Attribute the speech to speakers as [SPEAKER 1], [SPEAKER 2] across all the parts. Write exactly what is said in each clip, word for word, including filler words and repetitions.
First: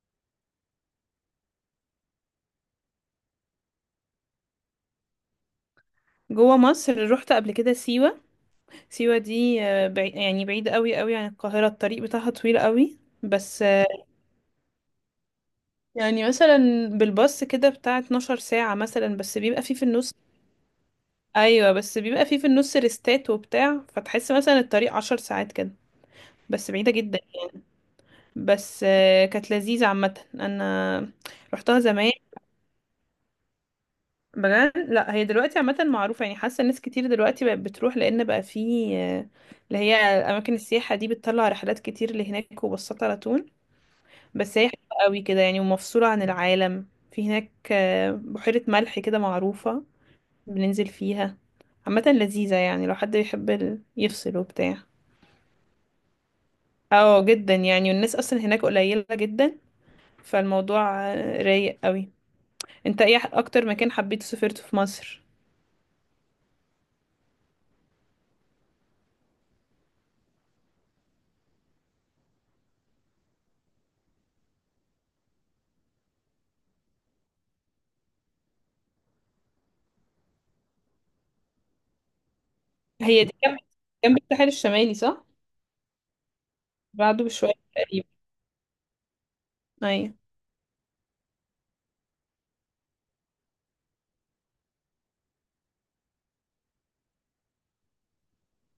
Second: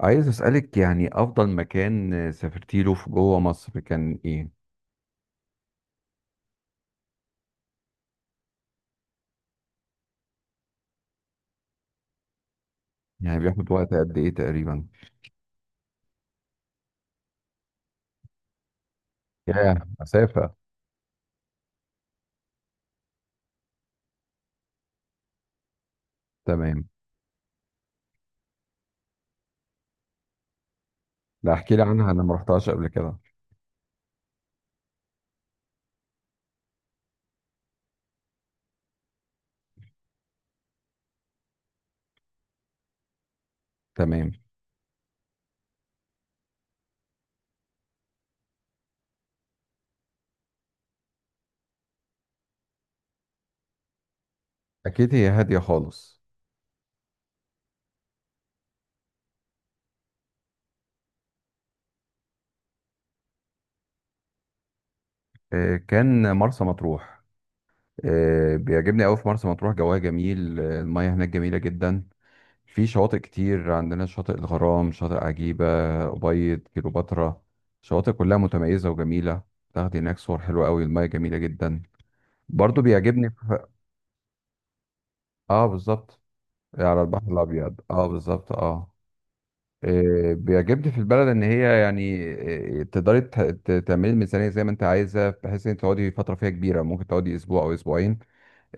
[SPEAKER 1] عايز أسألك يعني أفضل مكان سافرتي له في جوه مصر كان إيه؟
[SPEAKER 2] جوه مصر رحت قبل كده سيوة. سيوة دي آه، بعي... يعني بعيدة قوي قوي عن القاهرة، الطريق بتاعها طويل قوي.
[SPEAKER 1] يعني
[SPEAKER 2] بس
[SPEAKER 1] بياخد
[SPEAKER 2] آه،
[SPEAKER 1] وقت قد إيه تقريبا؟
[SPEAKER 2] يعني مثلا بالباص كده بتاع 12 ساعة، مثلا بس بيبقى فيه في
[SPEAKER 1] ياه
[SPEAKER 2] النص.
[SPEAKER 1] مسافة.
[SPEAKER 2] ايوه، بس بيبقى فيه في النص ريستات وبتاع، فتحس مثلا الطريق 10 ساعات كده. بس
[SPEAKER 1] تمام.
[SPEAKER 2] بعيدة جدا. بس آه، كانت لذيذة عامة، انا
[SPEAKER 1] لا، احكي
[SPEAKER 2] رحتها
[SPEAKER 1] لي عنها،
[SPEAKER 2] زمان
[SPEAKER 1] أنا ما رحتهاش قبل كده.
[SPEAKER 2] بجد. لا، هي دلوقتي عامة معروفة، يعني حاسة ناس كتير دلوقتي بقت بتروح لأن بقى في آه، اللي هي أماكن السياحة دي بتطلع رحلات كتير لهناك وبسطة على طول.
[SPEAKER 1] تمام.
[SPEAKER 2] بس هي حلوة قوي كده يعني، ومفصولة عن العالم. في هناك آه، بحيرة ملح كده معروفة بننزل فيها. عامة لذيذة، يعني لو حد بيحب ال- يفصل وبتاع.
[SPEAKER 1] أكيد هي هادية خالص.
[SPEAKER 2] اه جدا، يعني والناس أصلا هناك قليلة جدا، فالموضوع آه، رايق قوي. انت ايه أكتر مكان حبيت سافرته في مصر؟
[SPEAKER 1] آه، كان مرسى مطروح. آه، بيعجبني أوي في مرسى مطروح، جواها جميل. آه، المياه هناك جميلة جدا. في شواطئ كتير عندنا، شاطئ الغرام، شاطئ عجيبة، أبيض، كيلوباترا. شواطئ كلها متميزة وجميلة. تاخدي هناك صور حلوة أوي، المياه جميلة جدا. برضو
[SPEAKER 2] هي
[SPEAKER 1] بيعجبني.
[SPEAKER 2] دي جنب، جنب الساحل الشمالي صح؟
[SPEAKER 1] اه بالظبط، على
[SPEAKER 2] بعده
[SPEAKER 1] البحر
[SPEAKER 2] بشوية
[SPEAKER 1] الابيض، اه
[SPEAKER 2] تقريبا.
[SPEAKER 1] بالظبط اه.
[SPEAKER 2] أيوة.
[SPEAKER 1] إيه بيعجبني في البلد ان هي، يعني إيه، تقدري ت- ت- تعملي الميزانيه زي ما انت عايزه، بحيث ان انت تقعدي فتره فيها كبيره، ممكن تقعدي اسبوع او اسبوعين.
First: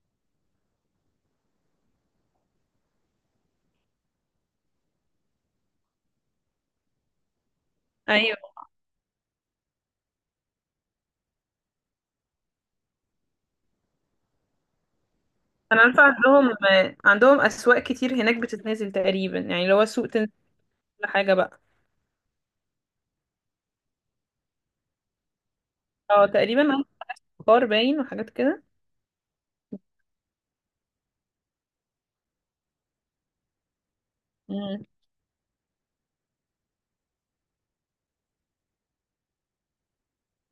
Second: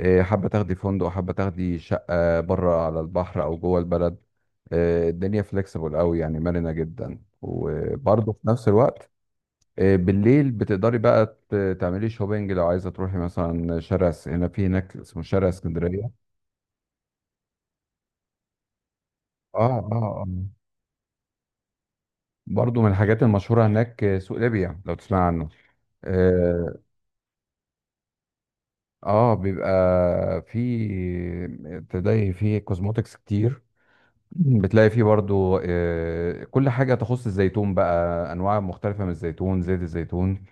[SPEAKER 1] إيه حابه تاخدي فندق، حابه تاخدي شقه بره على البحر او جوه البلد. إيه الدنيا فليكسيبل قوي، يعني مرنه جدا، وبرضه في
[SPEAKER 2] أيوة،
[SPEAKER 1] نفس الوقت إيه بالليل بتقدري بقى ت- تعملي شوبينج لو عايزه تروحي مثلا شارع اس- هنا، في هناك اسمه شارع
[SPEAKER 2] أنا عارفة
[SPEAKER 1] اسكندريه.
[SPEAKER 2] عندهم، عندهم أسواق كتير هناك بتتنازل تقريبا
[SPEAKER 1] اه
[SPEAKER 2] يعني، اللي هو سوق
[SPEAKER 1] اه
[SPEAKER 2] تنزل
[SPEAKER 1] اه.
[SPEAKER 2] كل حاجة بقى.
[SPEAKER 1] برضو من الحاجات المشهورة هناك آه، سوق ليبيا، لو تسمع عنه.
[SPEAKER 2] اه تقريبا
[SPEAKER 1] اه.
[SPEAKER 2] عندهم بخار باين وحاجات كده.
[SPEAKER 1] آه، بيبقى في، تلاقي فيه كوزموتكس كتير،
[SPEAKER 2] مم.
[SPEAKER 1] بتلاقي فيه برضو آه، كل حاجة تخص الزيتون بقى، أنواع مختلفة من الزيتون، زيت الزيتون،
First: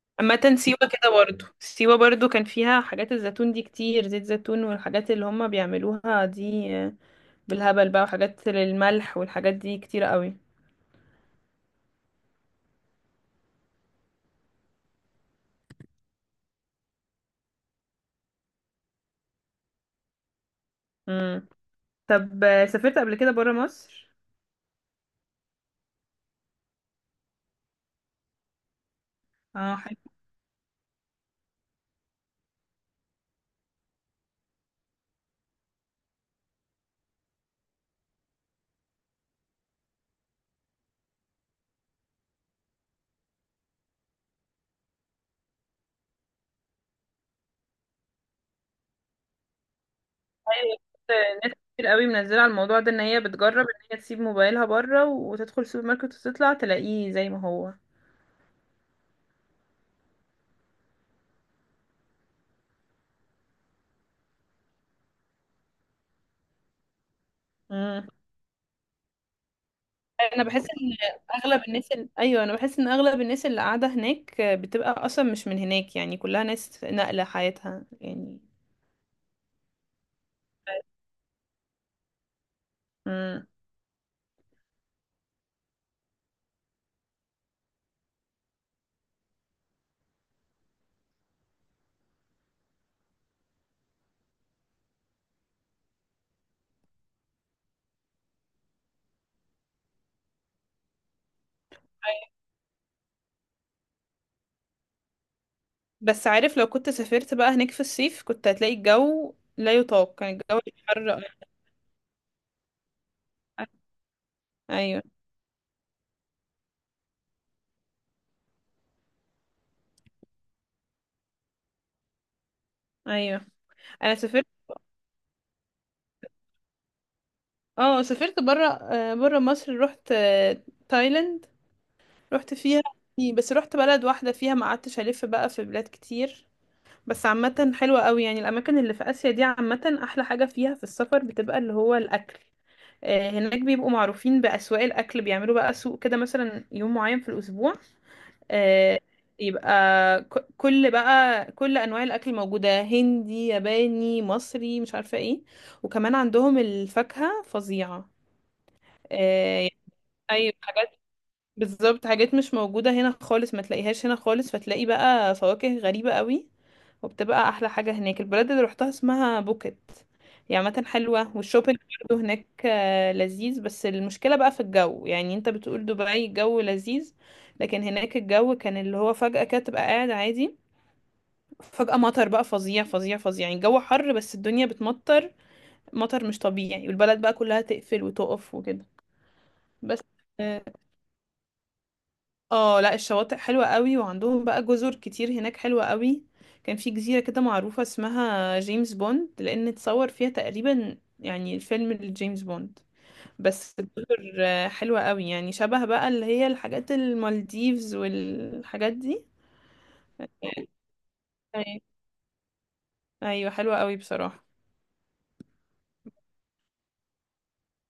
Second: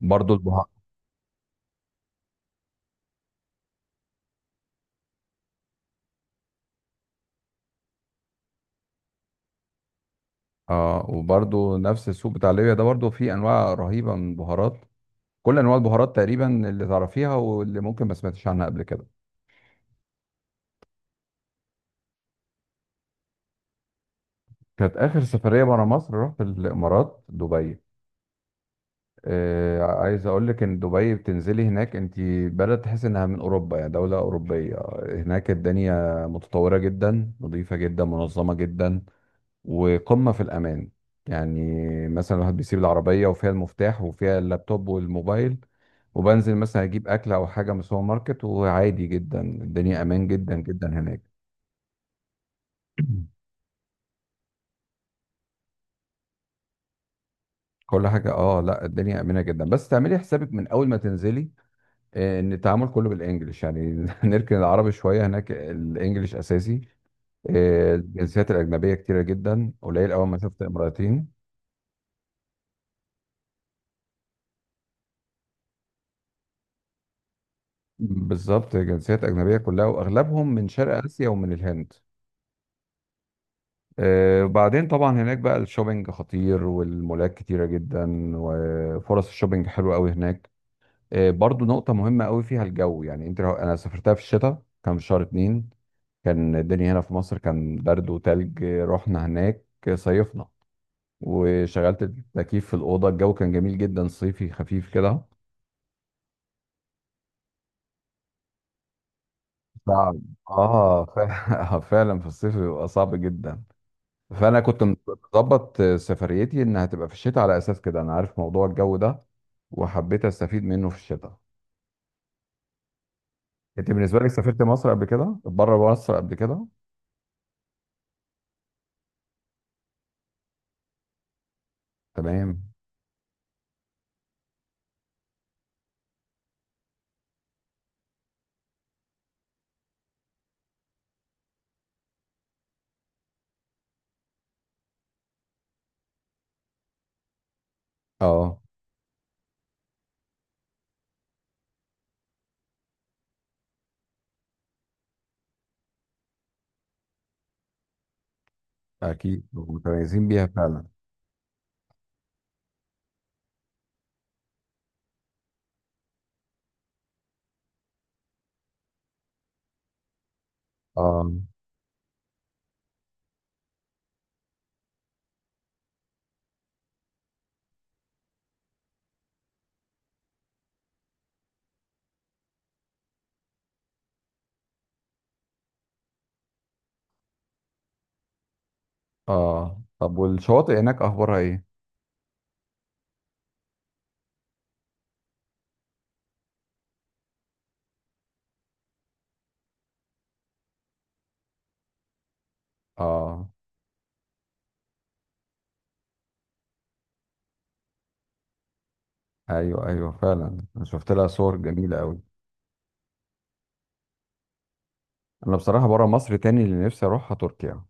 [SPEAKER 1] برضو
[SPEAKER 2] عامة
[SPEAKER 1] البهار.
[SPEAKER 2] سيوة كده، برضو سيوة برضو كان فيها حاجات الزيتون دي كتير، زيت زيتون والحاجات اللي هما بيعملوها دي بالهبل بقى، وحاجات للملح والحاجات دي كتير قوي.
[SPEAKER 1] اه، وبرضو نفس السوق بتاع ليبيا ده برضو فيه أنواع رهيبة من البهارات، كل أنواع البهارات تقريبا اللي تعرفيها، واللي ممكن ما سمعتش عنها قبل كده.
[SPEAKER 2] مم. طب، سافرت قبل كده برا مصر؟
[SPEAKER 1] كانت آخر سفرية برا مصر، رحت الإمارات، دبي.
[SPEAKER 2] اه.
[SPEAKER 1] آه، عايز اقول لك ان دبي بتنزلي هناك انت بلد تحس انها من اوروبا، يعني دولة اوروبية. هناك الدنيا متطورة جدا، نظيفة جدا، منظمة جدا، وقمة في الامان. يعني مثلا الواحد بيسيب العربية وفيها المفتاح وفيها اللابتوب والموبايل، وبنزل مثلا اجيب اكل او حاجة من السوبر ماركت، وعادي جدا، الدنيا امان جدا
[SPEAKER 2] ايوه
[SPEAKER 1] جدا
[SPEAKER 2] شفت
[SPEAKER 1] هناك.
[SPEAKER 2] ناس كتير قوي منزله على الموضوع ده ان هي بتجرب ان هي تسيب موبايلها بره وتدخل السوبر ماركت وتطلع تلاقيه زي ما هو.
[SPEAKER 1] كل حاجة، اه لا، الدنيا امنة جدا، بس تعملي حسابك من اول ما تنزلي آه، ان التعامل كله بالانجلش، يعني نركن العربي شويه، هناك الانجليش اساسي. آه،
[SPEAKER 2] امم
[SPEAKER 1] الجنسيات الاجنبيه كتيره جدا، قليل اول ما
[SPEAKER 2] انا
[SPEAKER 1] شفت
[SPEAKER 2] بحس ان
[SPEAKER 1] امرأتين.
[SPEAKER 2] اغلب الناس ال... ايوه انا بحس ان اغلب الناس اللي قاعده هناك بتبقى اصلا مش من هناك، يعني كلها ناس نقله حياتها يعني.
[SPEAKER 1] بالظبط، جنسيات اجنبيه كلها، واغلبهم من شرق اسيا ومن الهند.
[SPEAKER 2] امم
[SPEAKER 1] آه، وبعدين طبعا هناك بقى الشوبينج خطير، والمولات كتيره جدا، وفرص الشوبينج حلوه قوي هناك. آه، برضو نقطه مهمه قوي فيها الجو، يعني انت لو، انا سافرتها في الشتاء كان في شهر اتنين، كان الدنيا هنا في مصر كان برد وتلج. آه، رحنا هناك صيفنا، وشغلت التكييف في الأوضة، الجو كان جميل جدا، صيفي خفيف كده.
[SPEAKER 2] بس عارف، لو كنت سافرت بقى هناك في الصيف كنت هتلاقي الجو لا يطاق.
[SPEAKER 1] صعب.
[SPEAKER 2] كان الجو
[SPEAKER 1] اه
[SPEAKER 2] حر.
[SPEAKER 1] فع- آه، فعلا في الصيف بيبقى صعب جدا. فأنا كنت
[SPEAKER 2] ايوه،
[SPEAKER 1] مظبط سفريتي إنها هتبقى في الشتاء، على أساس كده أنا عارف موضوع الجو ده، وحبيت أستفيد منه في الشتاء.
[SPEAKER 2] ايوه.
[SPEAKER 1] أنت
[SPEAKER 2] انا
[SPEAKER 1] بالنسبة لك
[SPEAKER 2] سافرت
[SPEAKER 1] سافرت مصر قبل كده؟ بره مصر قبل كده؟
[SPEAKER 2] اه سافرت بره آه، بره مصر رحت آه، تايلاند، رحت
[SPEAKER 1] تمام.
[SPEAKER 2] فيها يعني، بس رحت بلد واحدة فيها ما قعدتش ألف بقى في بلاد كتير. بس عامة حلوة قوي يعني، الأماكن اللي في آسيا دي عامة أحلى حاجة فيها في السفر بتبقى اللي هو الأكل. آه، هناك بيبقوا معروفين بأسواق الأكل، بيعملوا بقى سوق كده مثلا يوم معين في الأسبوع.
[SPEAKER 1] اه،
[SPEAKER 2] آه، يبقى ك- كل بقى كل أنواع الأكل موجودة، هندي ياباني مصري مش عارفة ايه. وكمان عندهم الفاكهة فظيعة.
[SPEAKER 1] أكيد
[SPEAKER 2] آه،
[SPEAKER 1] متميزين بيها
[SPEAKER 2] أيوة
[SPEAKER 1] فعلا.
[SPEAKER 2] بالظبط، حاجات مش موجودة هنا خالص، ما تلاقيهاش هنا خالص، فتلاقي بقى فواكه غريبة قوي. وبتبقى أحلى حاجة هناك. البلد اللي روحتها اسمها بوكيت، هي عامة
[SPEAKER 1] اه
[SPEAKER 2] حلوة. والشوبينج برضه هناك آه، لذيذ. بس المشكلة بقى في الجو، يعني انت بتقول دبي الجو لذيذ لكن هناك الجو كان اللي هو فجأة كده تبقى قاعد عادي، فجأة مطر بقى فظيع فظيع فظيع، يعني الجو حر بس الدنيا بتمطر. مطر مش طبيعي، والبلد بقى كلها تقفل وتقف وكده.
[SPEAKER 1] اه.
[SPEAKER 2] بس،
[SPEAKER 1] طب والشواطئ هناك أخبارها إيه؟
[SPEAKER 2] اه لا الشواطئ حلوة قوي، وعندهم بقى جزر كتير هناك حلوة قوي. كان في جزيرة كده معروفة اسمها جيمس بوند، لأن اتصور فيها تقريبا يعني الفيلم لجيمس بوند.
[SPEAKER 1] اه،
[SPEAKER 2] بس الجزر آه، حلوة قوي، يعني شبه بقى اللي هي الحاجات المالديفز والحاجات دي.
[SPEAKER 1] ايوه ايوه، فعلا أنا شفت لها صور
[SPEAKER 2] أيوة،
[SPEAKER 1] جميله قوي.
[SPEAKER 2] أيوة حلوة قوي بصراحة.
[SPEAKER 1] انا بصراحه، بره مصر تاني اللي نفسي اروحها تركيا.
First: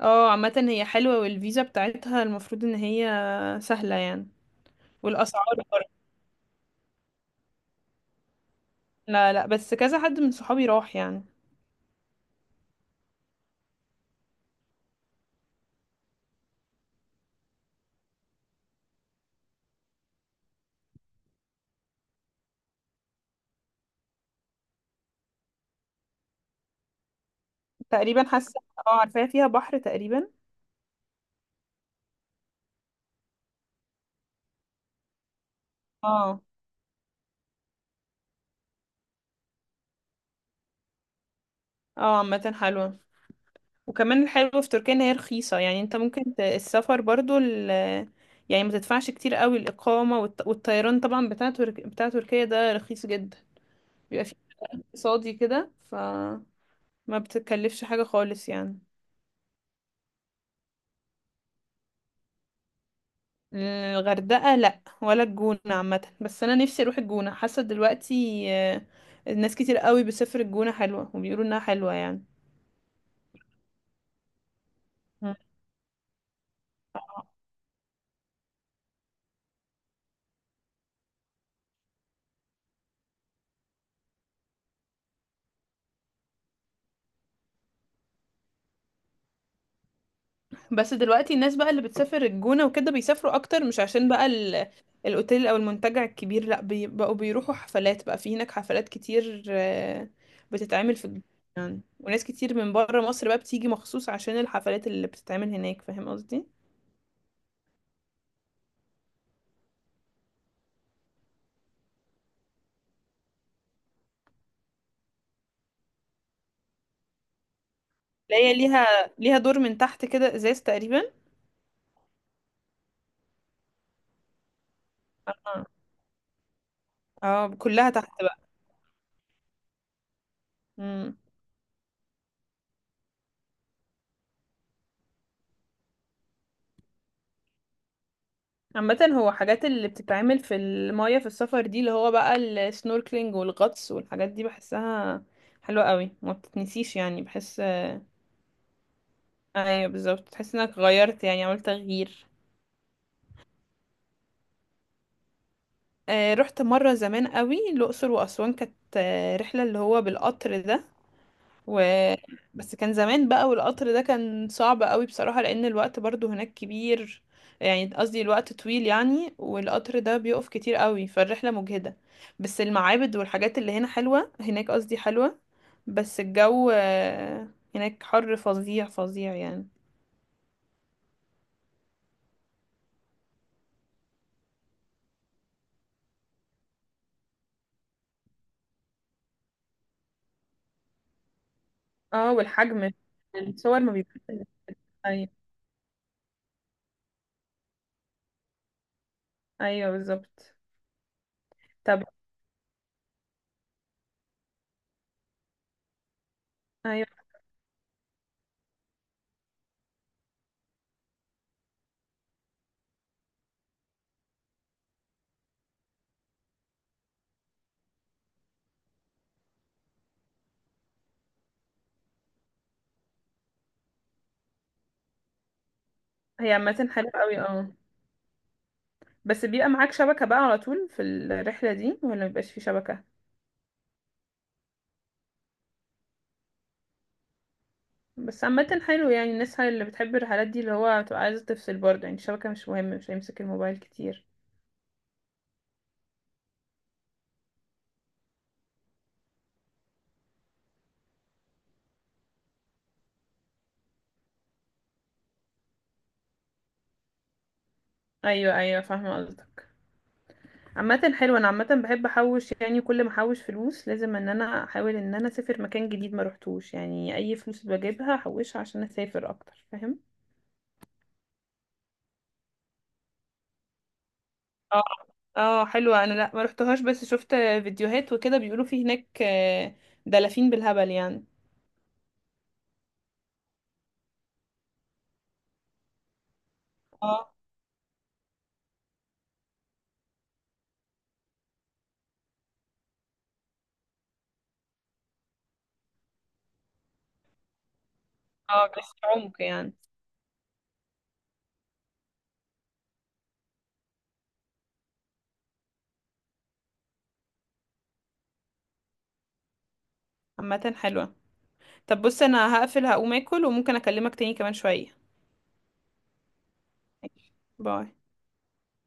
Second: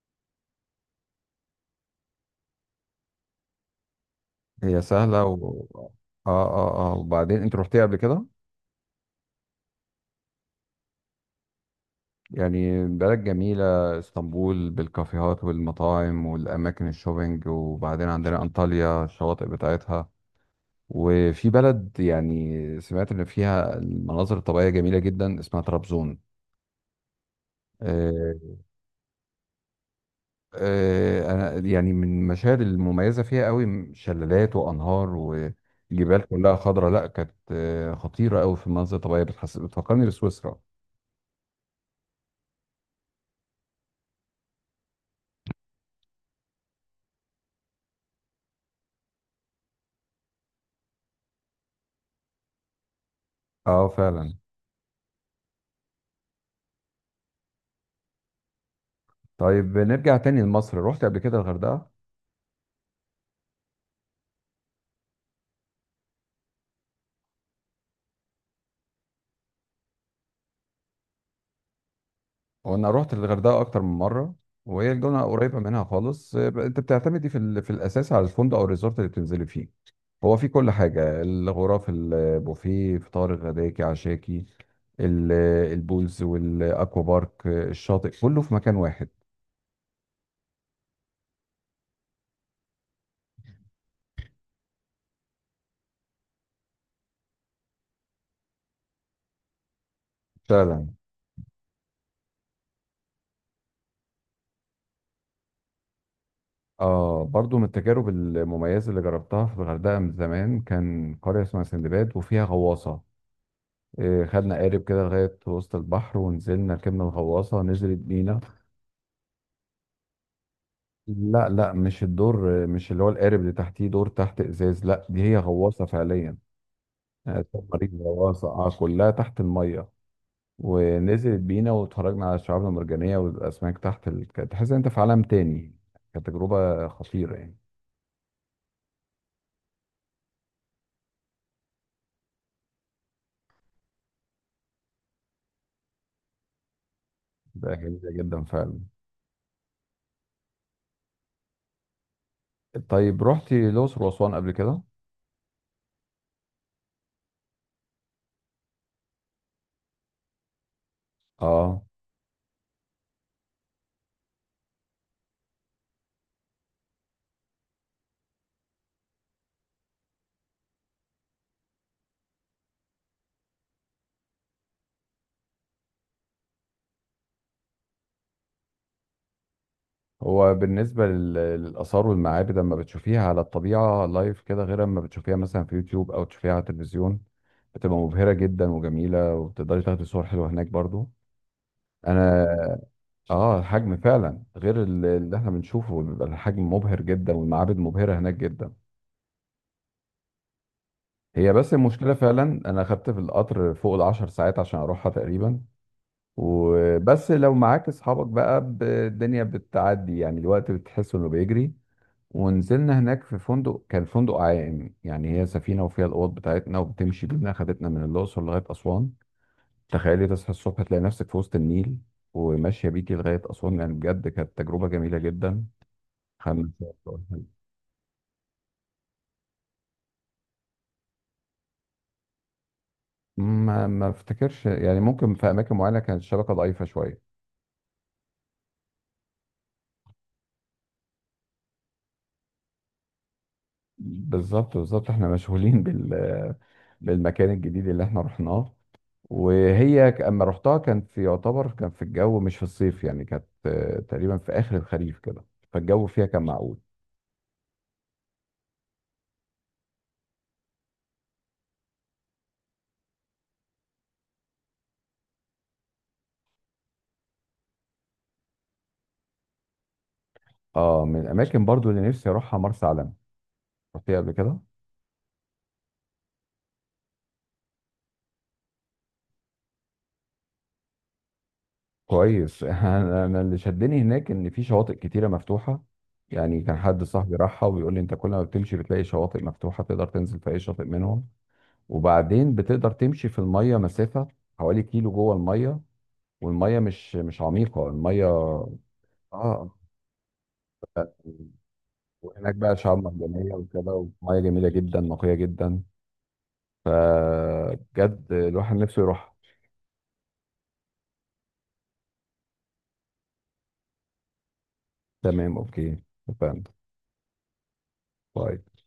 [SPEAKER 2] اه عامة هي حلوة، والفيزا بتاعتها المفروض ان هي سهلة يعني.
[SPEAKER 1] هي سهله
[SPEAKER 2] والأسعار
[SPEAKER 1] و... اه.
[SPEAKER 2] برضه.
[SPEAKER 1] اه اه، وبعدين انت رحتيها قبل كده؟
[SPEAKER 2] لا، لا، بس كذا حد من صحابي راح يعني.
[SPEAKER 1] يعني بلد جميله، اسطنبول بالكافيهات والمطاعم والاماكن الشوبينج، وبعدين عندنا انطاليا الشواطئ بتاعتها. وفي بلد يعني سمعت ان فيها المناظر الطبيعيه جميله جدا، اسمها طرابزون.
[SPEAKER 2] تقريبا
[SPEAKER 1] آه،
[SPEAKER 2] حاسة، اه عارفاها فيها بحر تقريبا.
[SPEAKER 1] آه، انا يعني من المشاهد المميزه فيها قوي شلالات وانهار وجبال
[SPEAKER 2] اه،
[SPEAKER 1] كلها خضراء، لا كانت آه، خطيره قوي في المناظر الطبيعيه، بتحس بتفكرني بسويسرا.
[SPEAKER 2] اه عامة حلوة. وكمان الحلو في تركيا ان هي رخيصة، يعني انت ممكن ت- السفر برضو ال، يعني ما تدفعش كتير قوي الإقامة والط- والطيران طبعا بتاع ترك... بتاع تركيا ده رخيص جدا،
[SPEAKER 1] اه
[SPEAKER 2] بيبقى
[SPEAKER 1] فعلا.
[SPEAKER 2] فيه اقتصادي كده، فما بتكلفش حاجة خالص يعني.
[SPEAKER 1] طيب نرجع تاني لمصر، رحت قبل كده الغردقه؟
[SPEAKER 2] الغردقة، لا ولا الجونة عامة، بس انا نفسي اروح الجونة، حاسة دلوقتي آه، الناس كتير قوي بتسافر الجونة، حلوة وبيقولوا انها حلوة يعني.
[SPEAKER 1] وانا رحت الغردقه اكتر من مره، وهي الجونه
[SPEAKER 2] مم.
[SPEAKER 1] قريبه منها خالص. آه، انت بتعتمدي في ال- في الاساس على الفندق او الريزورت اللي بتنزلي فيه. هو في كل حاجه، الغرف، البوفيه، فطار غداكي عشاكي، ال- البولز والاكوا بارك. آه، الشاطئ كله في مكان واحد.
[SPEAKER 2] بس دلوقتي الناس بقى اللي بتسافر الجونة وكده بيسافروا اكتر مش عشان بقى ال... الاوتيل او المنتجع الكبير، لا، بي... بقوا بيروحوا حفلات بقى في هناك، حفلات كتير آه،
[SPEAKER 1] فعلا.
[SPEAKER 2] بتتعمل في الجونة يعني، وناس كتير من بره مصر بقى بتيجي مخصوص عشان الحفلات اللي بتتعمل هناك، فاهم قصدي.
[SPEAKER 1] اه، برضو من التجارب المميزه اللي جربتها في الغردقه من زمان كان قريه اسمها سندباد وفيها غواصه. آه، خدنا قارب كده لغايه وسط البحر، ونزلنا ركبنا الغواصه، نزلت
[SPEAKER 2] اللي
[SPEAKER 1] بينا.
[SPEAKER 2] هي ليها، ليها دور من تحت كده ازاز تقريبا.
[SPEAKER 1] لا لا، مش الدور، مش اللي هو القارب اللي تحتيه دور تحت ازاز، لا دي هي
[SPEAKER 2] اه
[SPEAKER 1] غواصه فعليا. آه،
[SPEAKER 2] آه، كلها
[SPEAKER 1] سبمارين،
[SPEAKER 2] تحت
[SPEAKER 1] غواصه،
[SPEAKER 2] بقى.
[SPEAKER 1] اه كلها تحت الميه،
[SPEAKER 2] مم.
[SPEAKER 1] ونزلت بينا، واتفرجنا على الشعاب المرجانيه والاسماك تحت ال... كانت تحس ان انت في عالم تاني. كانت تجربه خطيره يعني.
[SPEAKER 2] عامة هو حاجات اللي بتتعمل في المية في السفر دي اللي هو بقى السنوركلينج والغطس والحاجات دي، بحسها حلوة قوي ما بتتنسيش يعني بحس.
[SPEAKER 1] ده جميله جدا فعلا.
[SPEAKER 2] ايوه بالظبط، تحس انك غيرت يعني عملت تغيير.
[SPEAKER 1] طيب رحتي الاقصر واسوان قبل كده؟
[SPEAKER 2] آه رحت مرة زمان قوي الأقصر وأسوان، كانت آه، رحلة اللي هو بالقطر ده، و
[SPEAKER 1] اه.
[SPEAKER 2] بس كان زمان بقى، والقطر ده كان صعب قوي بصراحة لأن الوقت برضو هناك كبير، يعني قصدي الوقت طويل يعني، والقطر ده بيقف كتير قوي فالرحلة مجهدة. بس المعابد والحاجات اللي هنا حلوة هناك، قصدي حلوة، بس الجو آه، هناك حر فظيع فظيع يعني.
[SPEAKER 1] هو بالنسبة لل- للآثار والمعابد، لما بتشوفيها على الطبيعة لايف كده، غير لما بتشوفيها مثلا في يوتيوب أو تشوفيها على التلفزيون، بتبقى مبهرة جدا وجميلة، وبتقدري تاخدي صور حلوة هناك برضو.
[SPEAKER 2] اه
[SPEAKER 1] أنا
[SPEAKER 2] والحجم.
[SPEAKER 1] آه
[SPEAKER 2] الصور ما
[SPEAKER 1] الحجم
[SPEAKER 2] بيبقاش.
[SPEAKER 1] فعلا غير ال-
[SPEAKER 2] ايوه،
[SPEAKER 1] اللي احنا بنشوفه، بيبقى الحجم مبهر جدا، والمعابد مبهرة هناك جدا.
[SPEAKER 2] ايوه بالظبط.
[SPEAKER 1] هي بس
[SPEAKER 2] طب،
[SPEAKER 1] المشكلة، فعلا أنا خدت في القطر فوق العشر ساعات عشان أروحها تقريبا.
[SPEAKER 2] ايوه
[SPEAKER 1] وبس لو معاك أصحابك بقى، ب- الدنيا بتعدي، يعني الوقت بتحس إنه بيجري. ونزلنا هناك في فندق، كان فندق عائم، يعني هي سفينة وفيها الأوض بتاعتنا وبتمشي بينا، خدتنا من الأقصر لغاية أسوان. تخيلي تصحى الصبح تلاقي نفسك في وسط النيل، وماشية بيكي لغاية أسوان، يعني بجد كانت تجربة جميلة جدا.
[SPEAKER 2] هي
[SPEAKER 1] خمس.
[SPEAKER 2] عامة حلوة قوي اه. بس بيبقى معاك شبكة بقى على طول في الرحلة دي ولا مبيبقاش في شبكة؟
[SPEAKER 1] ما ما افتكرش، يعني ممكن في أماكن معينة كانت الشبكة ضعيفة شوية.
[SPEAKER 2] بس عامة حلو يعني، الناس اللي بتحب الرحلات دي اللي هو تبقى عايزة تفصل برضه، يعني الشبكة مش مهم، مش هيمسك الموبايل كتير.
[SPEAKER 1] بالظبط بالظبط، احنا مشغولين بال بالمكان الجديد اللي احنا رحناه. وهي ك- اما رحتها كان في، يعتبر كان في الجو مش في الصيف، يعني كانت آه، تقريبا في اخر الخريف كده، فالجو فيها كان معقول.
[SPEAKER 2] ايوه، ايوه فاهمة قصدك. عامة حلو، انا عامة بحب احوش يعني، كل ما احوش فلوس لازم ان انا احاول ان انا اسافر مكان جديد ما روحتوش، يعني اي فلوس بجيبها احوشها عشان اسافر اكتر، فاهم.
[SPEAKER 1] اه، من الاماكن برضو اللي نفسي اروحها مرسى علم، رحتيها قبل كده؟
[SPEAKER 2] اه، اه حلوة، انا لا ما روحتهاش بس شفت فيديوهات وكده، بيقولوا في هناك آه، دلافين بالهبل يعني.
[SPEAKER 1] كويس انا أنا اللي شدني هناك ان في شواطئ كتيره مفتوحه، يعني كان حد
[SPEAKER 2] اه،
[SPEAKER 1] صاحبي راحها وبيقول لي انت كل ما بتمشي بتلاقي شواطئ مفتوحه، تقدر تنزل في اي شاطئ منهم. وبعدين بتقدر تمشي في الميه مسافه حوالي كيلو جوه الميه، والميه مش مش عميقه الميه.
[SPEAKER 2] اه بس عمق
[SPEAKER 1] اه.
[SPEAKER 2] يعني.
[SPEAKER 1] وهناك بقى شعاب مرجانية وكده، ومياه جميلة جدا، نقية جدا، فبجد الواحد نفسه يروح.
[SPEAKER 2] عامة حلوة. طب بص، انا هقفل هقوم اكل، وممكن اكلمك تاني كمان شوية.
[SPEAKER 1] تمام اوكي. فاهم.
[SPEAKER 2] ماشي. باي.
[SPEAKER 1] طيب.